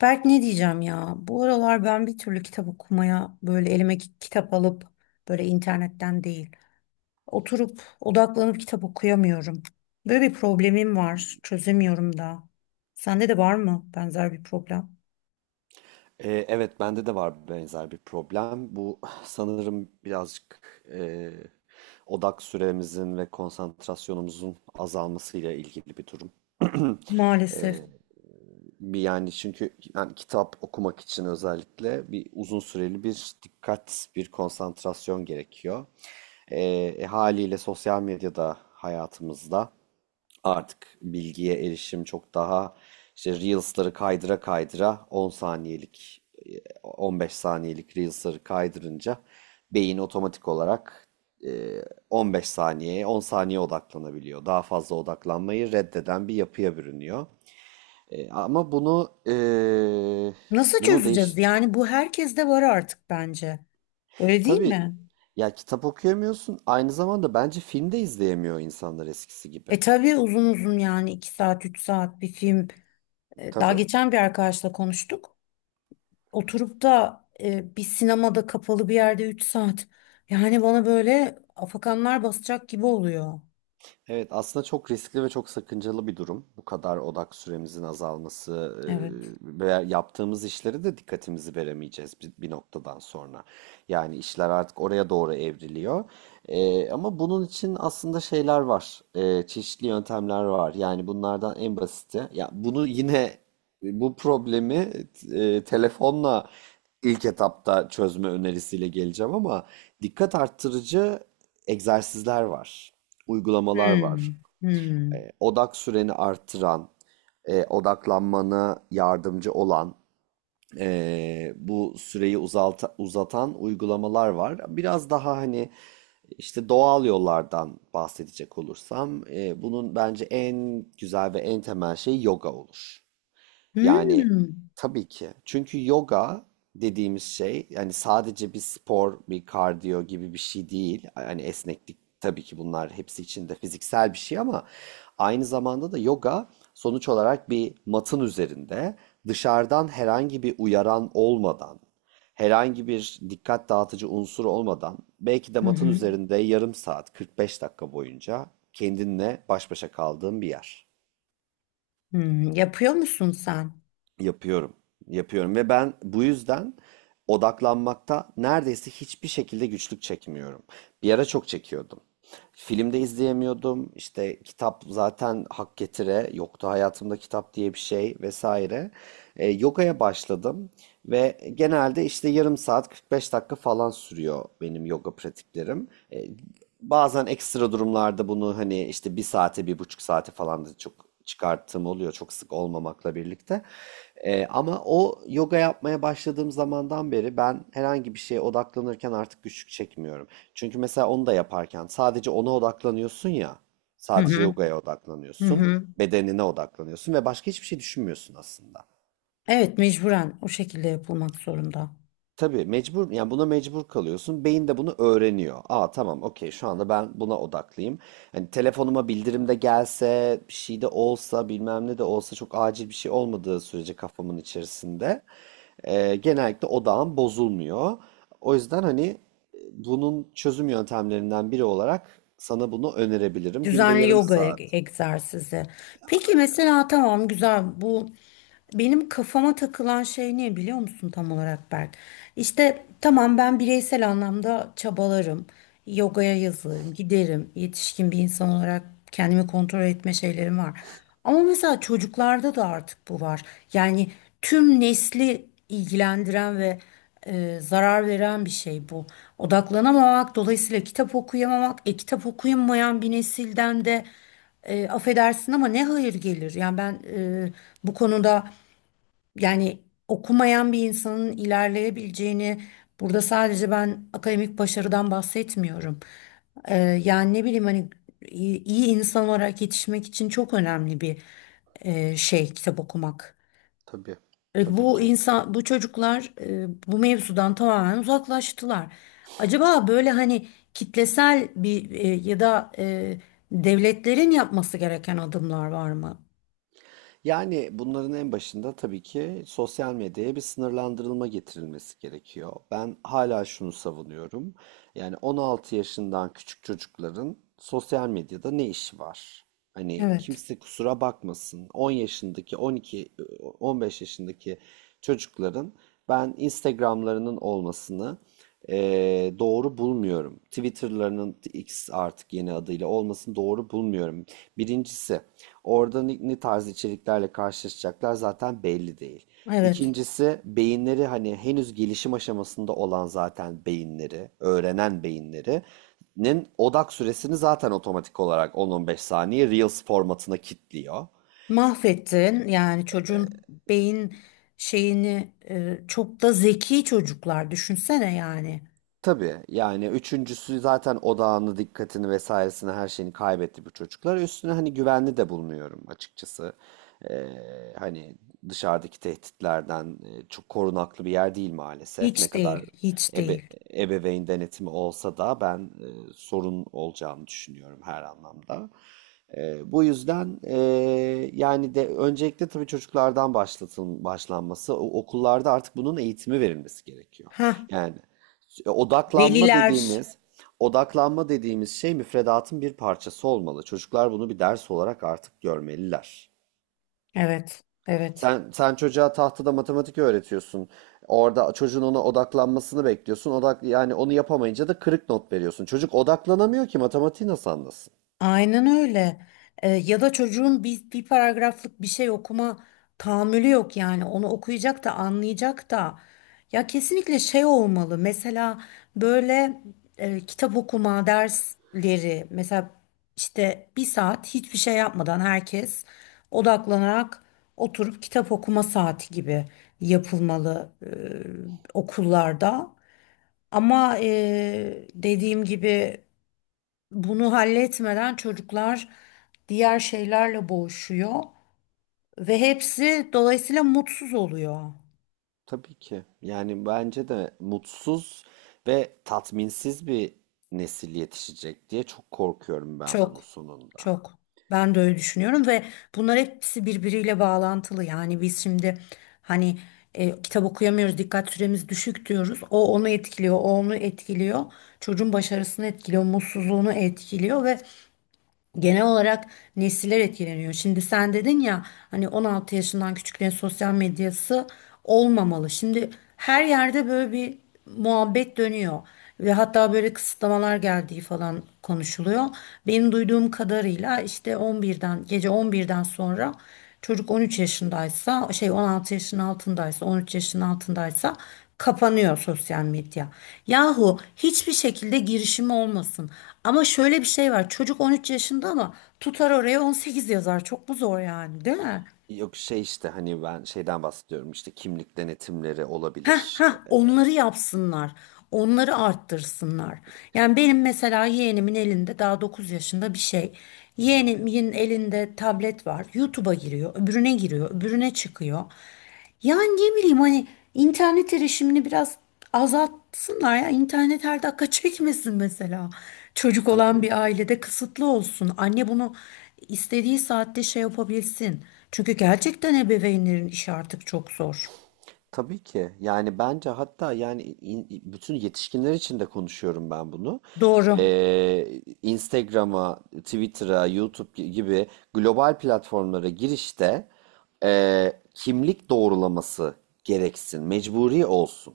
Berk, ne diyeceğim ya? Bu aralar ben bir türlü kitap okumaya böyle elime kitap alıp böyle internetten değil, oturup odaklanıp kitap okuyamıyorum. Böyle bir problemim var. Çözemiyorum da. Sende de var mı benzer bir problem? Evet, bende de var benzer bir problem. Bu sanırım birazcık e, odak süremizin ve konsantrasyonumuzun azalmasıyla ilgili bir durum. Maalesef. Bir yani çünkü yani kitap okumak için özellikle bir uzun süreli bir dikkat, bir konsantrasyon gerekiyor. Ee, Haliyle sosyal medyada hayatımızda. Artık bilgiye erişim çok daha işte Reels'ları kaydıra kaydıra 10 saniyelik, 15 saniyelik Reels'ları kaydırınca beyin otomatik olarak e, 15 saniyeye 10 saniye odaklanabiliyor. Daha fazla odaklanmayı reddeden bir yapıya bürünüyor. E, ama bunu e, Nasıl bunu değiş çözeceğiz? Yani bu herkeste var artık bence. Öyle değil tabii mi? ya, kitap okuyamıyorsun, aynı zamanda bence film de izleyemiyor insanlar eskisi gibi. E tabii uzun uzun, yani 2 saat 3 saat bir film. Daha Tabii. geçen bir arkadaşla konuştuk. Oturup da bir sinemada kapalı bir yerde 3 saat. Yani bana böyle afakanlar basacak gibi oluyor. Evet, aslında çok riskli ve çok sakıncalı bir durum. Bu kadar odak süremizin azalması Evet. e, ve yaptığımız işlere de dikkatimizi veremeyeceğiz bir noktadan sonra. Yani işler artık oraya doğru evriliyor. E, ama bunun için aslında şeyler var, çeşitli yöntemler var. Yani bunlardan en basiti, ya bunu yine bu problemi telefonla ilk etapta çözme önerisiyle geleceğim ama dikkat arttırıcı egzersizler var, uygulamalar var. Hmm. Hmm. E, odak süreni arttıran, odaklanmana yardımcı olan, bu süreyi uzatan uygulamalar var. Biraz daha hani işte doğal yollardan bahsedecek olursam, bunun bence en güzel ve en temel şey yoga olur. Yani Hmm. tabii ki. Çünkü yoga dediğimiz şey yani sadece bir spor, bir kardiyo gibi bir şey değil. Yani esneklik tabii ki bunlar hepsi içinde fiziksel bir şey ama aynı zamanda da yoga sonuç olarak bir matın üzerinde dışarıdan herhangi bir uyaran olmadan herhangi bir dikkat dağıtıcı unsur olmadan belki de Hı matın hı. üzerinde yarım saat 45 dakika boyunca kendinle baş başa kaldığın bir yer. Hmm. Yapıyor musun sen? Yapıyorum. Yapıyorum ve ben bu yüzden odaklanmakta neredeyse hiçbir şekilde güçlük çekmiyorum. Bir ara çok çekiyordum. Filmde izleyemiyordum. İşte kitap zaten hak getire. Yoktu hayatımda kitap diye bir şey vesaire. E, yogaya başladım ve genelde işte yarım saat 45 dakika falan sürüyor benim yoga pratiklerim. E, bazen ekstra durumlarda bunu hani işte bir saate 1,5 saate falan da çok çıkarttığım oluyor, çok sık olmamakla birlikte. Ama o yoga yapmaya başladığım zamandan beri ben herhangi bir şeye odaklanırken artık güçlük çekmiyorum. Çünkü mesela onu da yaparken sadece ona odaklanıyorsun ya, Hı sadece hı. yogaya Hı odaklanıyorsun, hı. bedenine odaklanıyorsun ve başka hiçbir şey düşünmüyorsun aslında. Evet, mecburen o şekilde yapılmak zorunda. Tabii mecbur, yani buna mecbur kalıyorsun. Beyin de bunu öğreniyor. Aa tamam okey şu anda ben buna odaklıyım. Hani telefonuma bildirim de gelse, bir şey de olsa, bilmem ne de olsa çok acil bir şey olmadığı sürece kafamın içerisinde. Genellikle odağım bozulmuyor. O yüzden hani bunun çözüm yöntemlerinden biri olarak sana bunu önerebilirim. Günde Düzenli yarım yoga saat. Egzersizi. Peki mesela, tamam, güzel bu, benim kafama takılan şey ne biliyor musun tam olarak Berk? İşte tamam, ben bireysel anlamda çabalarım. Yogaya yazılırım, giderim. Yetişkin bir insan olarak kendimi kontrol etme şeylerim var. Ama mesela çocuklarda da artık bu var. Yani tüm nesli ilgilendiren ve zarar veren bir şey bu. Odaklanamamak, dolayısıyla kitap okuyamamak, kitap okuyamayan bir nesilden de, affedersin ama, ne hayır gelir? Yani ben, bu konuda, yani okumayan bir insanın ilerleyebileceğini, burada sadece ben akademik başarıdan bahsetmiyorum. Yani ne bileyim, hani iyi insan olarak yetişmek için çok önemli bir şey kitap okumak. Tabii, tabii Bu ki. insan, bu çocuklar bu mevzudan tamamen uzaklaştılar. Acaba böyle hani kitlesel bir ya da devletlerin yapması gereken adımlar var mı? Yani bunların en başında tabii ki sosyal medyaya bir sınırlandırılma getirilmesi gerekiyor. Ben hala şunu savunuyorum. Yani 16 yaşından küçük çocukların sosyal medyada ne işi var? Hani Evet, kimse kusura bakmasın. 10 yaşındaki, 12, 15 yaşındaki çocukların ben Instagram'larının olmasını doğru bulmuyorum. Twitter'larının X artık yeni adıyla olmasını doğru bulmuyorum. Birincisi, orada ne tarz içeriklerle karşılaşacaklar zaten belli değil. evet. İkincisi, beyinleri hani henüz gelişim aşamasında olan zaten beyinleri, öğrenen beyinleri'nin odak süresini zaten otomatik olarak 10-15 saniye Reels formatına kilitliyor. Mahvettin yani çocuğun beyin şeyini, çok da zeki çocuklar düşünsene yani. Tabii yani üçüncüsü zaten odağını, dikkatini vesairesini her şeyini kaybetti bu çocuklar. Üstüne hani güvenli de bulmuyorum açıkçası. Ee, Hani dışarıdaki tehditlerden çok korunaklı bir yer değil maalesef. Ne Hiç kadar değil, hiç ebe- değil. ebeveyn denetimi olsa da ben sorun olacağını düşünüyorum her anlamda. Bu yüzden e, yani de öncelikle tabii çocuklardan başlanması, okullarda artık bunun eğitimi verilmesi gerekiyor. Ha, Yani e, odaklanma veliler. dediğimiz odaklanma dediğimiz şey müfredatın bir parçası olmalı. Çocuklar bunu bir ders olarak artık görmeliler. Evet, evet. Sen çocuğa tahtada matematik öğretiyorsun. Orada çocuğun ona odaklanmasını bekliyorsun. Odak yani onu yapamayınca da kırık not veriyorsun. Çocuk odaklanamıyor ki matematiği nasıl anlasın? Aynen öyle. Ya da çocuğun bir paragraflık bir şey okuma tahammülü yok yani. Onu okuyacak da anlayacak da. Ya kesinlikle şey olmalı. Mesela böyle kitap okuma dersleri mesela, işte bir saat hiçbir şey yapmadan herkes odaklanarak oturup kitap okuma saati gibi yapılmalı okullarda. Ama, dediğim gibi, bunu halletmeden çocuklar diğer şeylerle boğuşuyor ve hepsi dolayısıyla mutsuz oluyor. Tabii ki. Yani bence de mutsuz ve tatminsiz bir nesil yetişecek diye çok korkuyorum ben Çok, bunun sonunda. çok. Ben de öyle düşünüyorum ve bunlar hepsi birbiriyle bağlantılı. Yani biz şimdi hani kitap okuyamıyoruz, dikkat süremiz düşük diyoruz. O onu etkiliyor, o onu etkiliyor. Çocuğun başarısını etkiliyor, mutsuzluğunu etkiliyor ve genel olarak nesiller etkileniyor. Şimdi sen dedin ya, hani 16 yaşından küçüklerin sosyal medyası olmamalı. Şimdi her yerde böyle bir muhabbet dönüyor ve hatta böyle kısıtlamalar geldiği falan konuşuluyor. Benim duyduğum kadarıyla işte 11'den gece 11'den sonra, çocuk 13 yaşındaysa, şey, 16 yaşın altındaysa 13 yaşın altındaysa kapanıyor sosyal medya. Yahu hiçbir şekilde girişimi olmasın. Ama şöyle bir şey var: çocuk 13 yaşında ama tutar oraya 18 yazar. Çok mu zor yani, değil mi? Yok şey işte hani ben şeyden bahsediyorum, işte kimlik denetimleri Heh, olabilir. heh, onları yapsınlar. Onları arttırsınlar. Yani benim mesela yeğenimin elinde daha 9 yaşında bir şey. Yeğenimin elinde tablet var. YouTube'a giriyor, öbürüne giriyor, öbürüne çıkıyor. Yani ne bileyim, hani internet erişimini biraz azaltsınlar ya. İnternet her dakika çekmesin mesela. Çocuk olan Tabii. bir ailede kısıtlı olsun. Anne bunu istediği saatte şey yapabilsin. Çünkü gerçekten ebeveynlerin işi artık çok zor. Tabii ki. Yani bence hatta bütün yetişkinler için de konuşuyorum ben bunu. Doğru. Instagram'a, Twitter'a, YouTube gibi global platformlara girişte kimlik doğrulaması gereksin, mecburi olsun.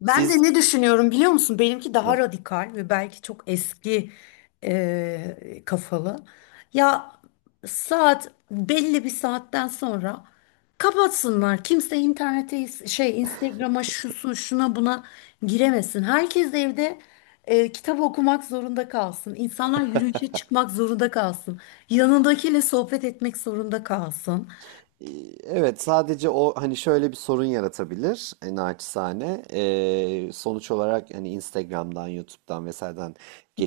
Ben de Siz. ne düşünüyorum biliyor musun? Benimki daha radikal ve belki çok eski kafalı. Ya, saat belli bir saatten sonra kapatsınlar. Kimse internete, şey, Instagram'a, şusun şuna buna giremesin. Herkes evde kitap okumak zorunda kalsın. İnsanlar yürüyüşe çıkmak zorunda kalsın. Yanındakiyle sohbet etmek zorunda kalsın. Ee, Evet, sadece o hani şöyle bir sorun yaratabilir, naçizane. Sonuç olarak hani Instagram'dan, YouTube'dan vesaireden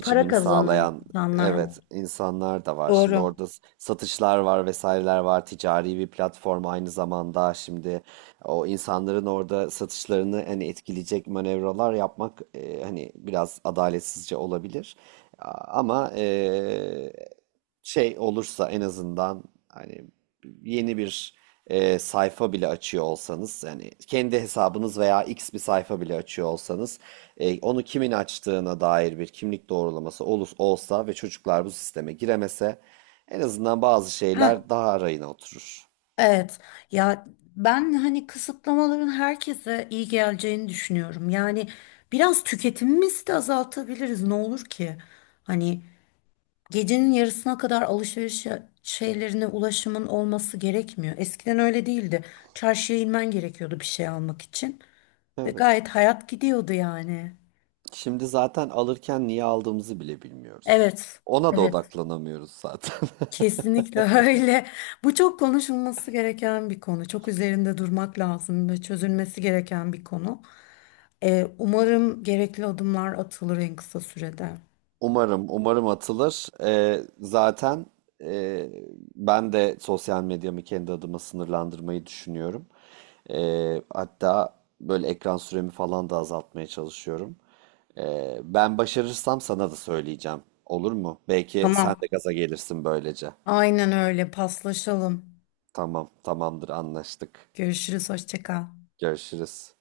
Para kazanan sağlayan insanlar evet var. insanlar da var. Şimdi Doğru. orada satışlar var, vesaireler var. Ticari bir platform aynı zamanda şimdi o insanların orada satışlarını hani etkileyecek manevralar yapmak hani biraz adaletsizce olabilir. Ama şey olursa en azından hani yeni bir sayfa bile açıyor olsanız yani kendi hesabınız veya X bir sayfa bile açıyor olsanız onu kimin açtığına dair bir kimlik doğrulaması olsa ve çocuklar bu sisteme giremese en azından bazı Heh, şeyler daha arayına oturur. evet ya, ben hani kısıtlamaların herkese iyi geleceğini düşünüyorum. Yani biraz tüketimimizi de azaltabiliriz, ne olur ki? Hani gecenin yarısına kadar alışveriş şeylerine ulaşımın olması gerekmiyor. Eskiden öyle değildi. Çarşıya inmen gerekiyordu bir şey almak için ve Evet. gayet hayat gidiyordu yani. Şimdi zaten alırken niye aldığımızı bile bilmiyoruz. Evet, Ona da evet. odaklanamıyoruz zaten. Kesinlikle öyle. Bu çok konuşulması gereken bir konu. Çok üzerinde durmak lazım ve çözülmesi gereken bir konu. Umarım gerekli adımlar atılır en kısa sürede. Umarım, umarım atılır. Zaten e, ben de sosyal medyamı kendi adıma sınırlandırmayı düşünüyorum. Hatta böyle ekran süremi falan da azaltmaya çalışıyorum. Ben başarırsam sana da söyleyeceğim. Olur mu? Belki sen de Tamam. gaza gelirsin böylece. Aynen öyle. Paslaşalım. Tamam, tamamdır, anlaştık. Görüşürüz. Hoşça kal. Görüşürüz.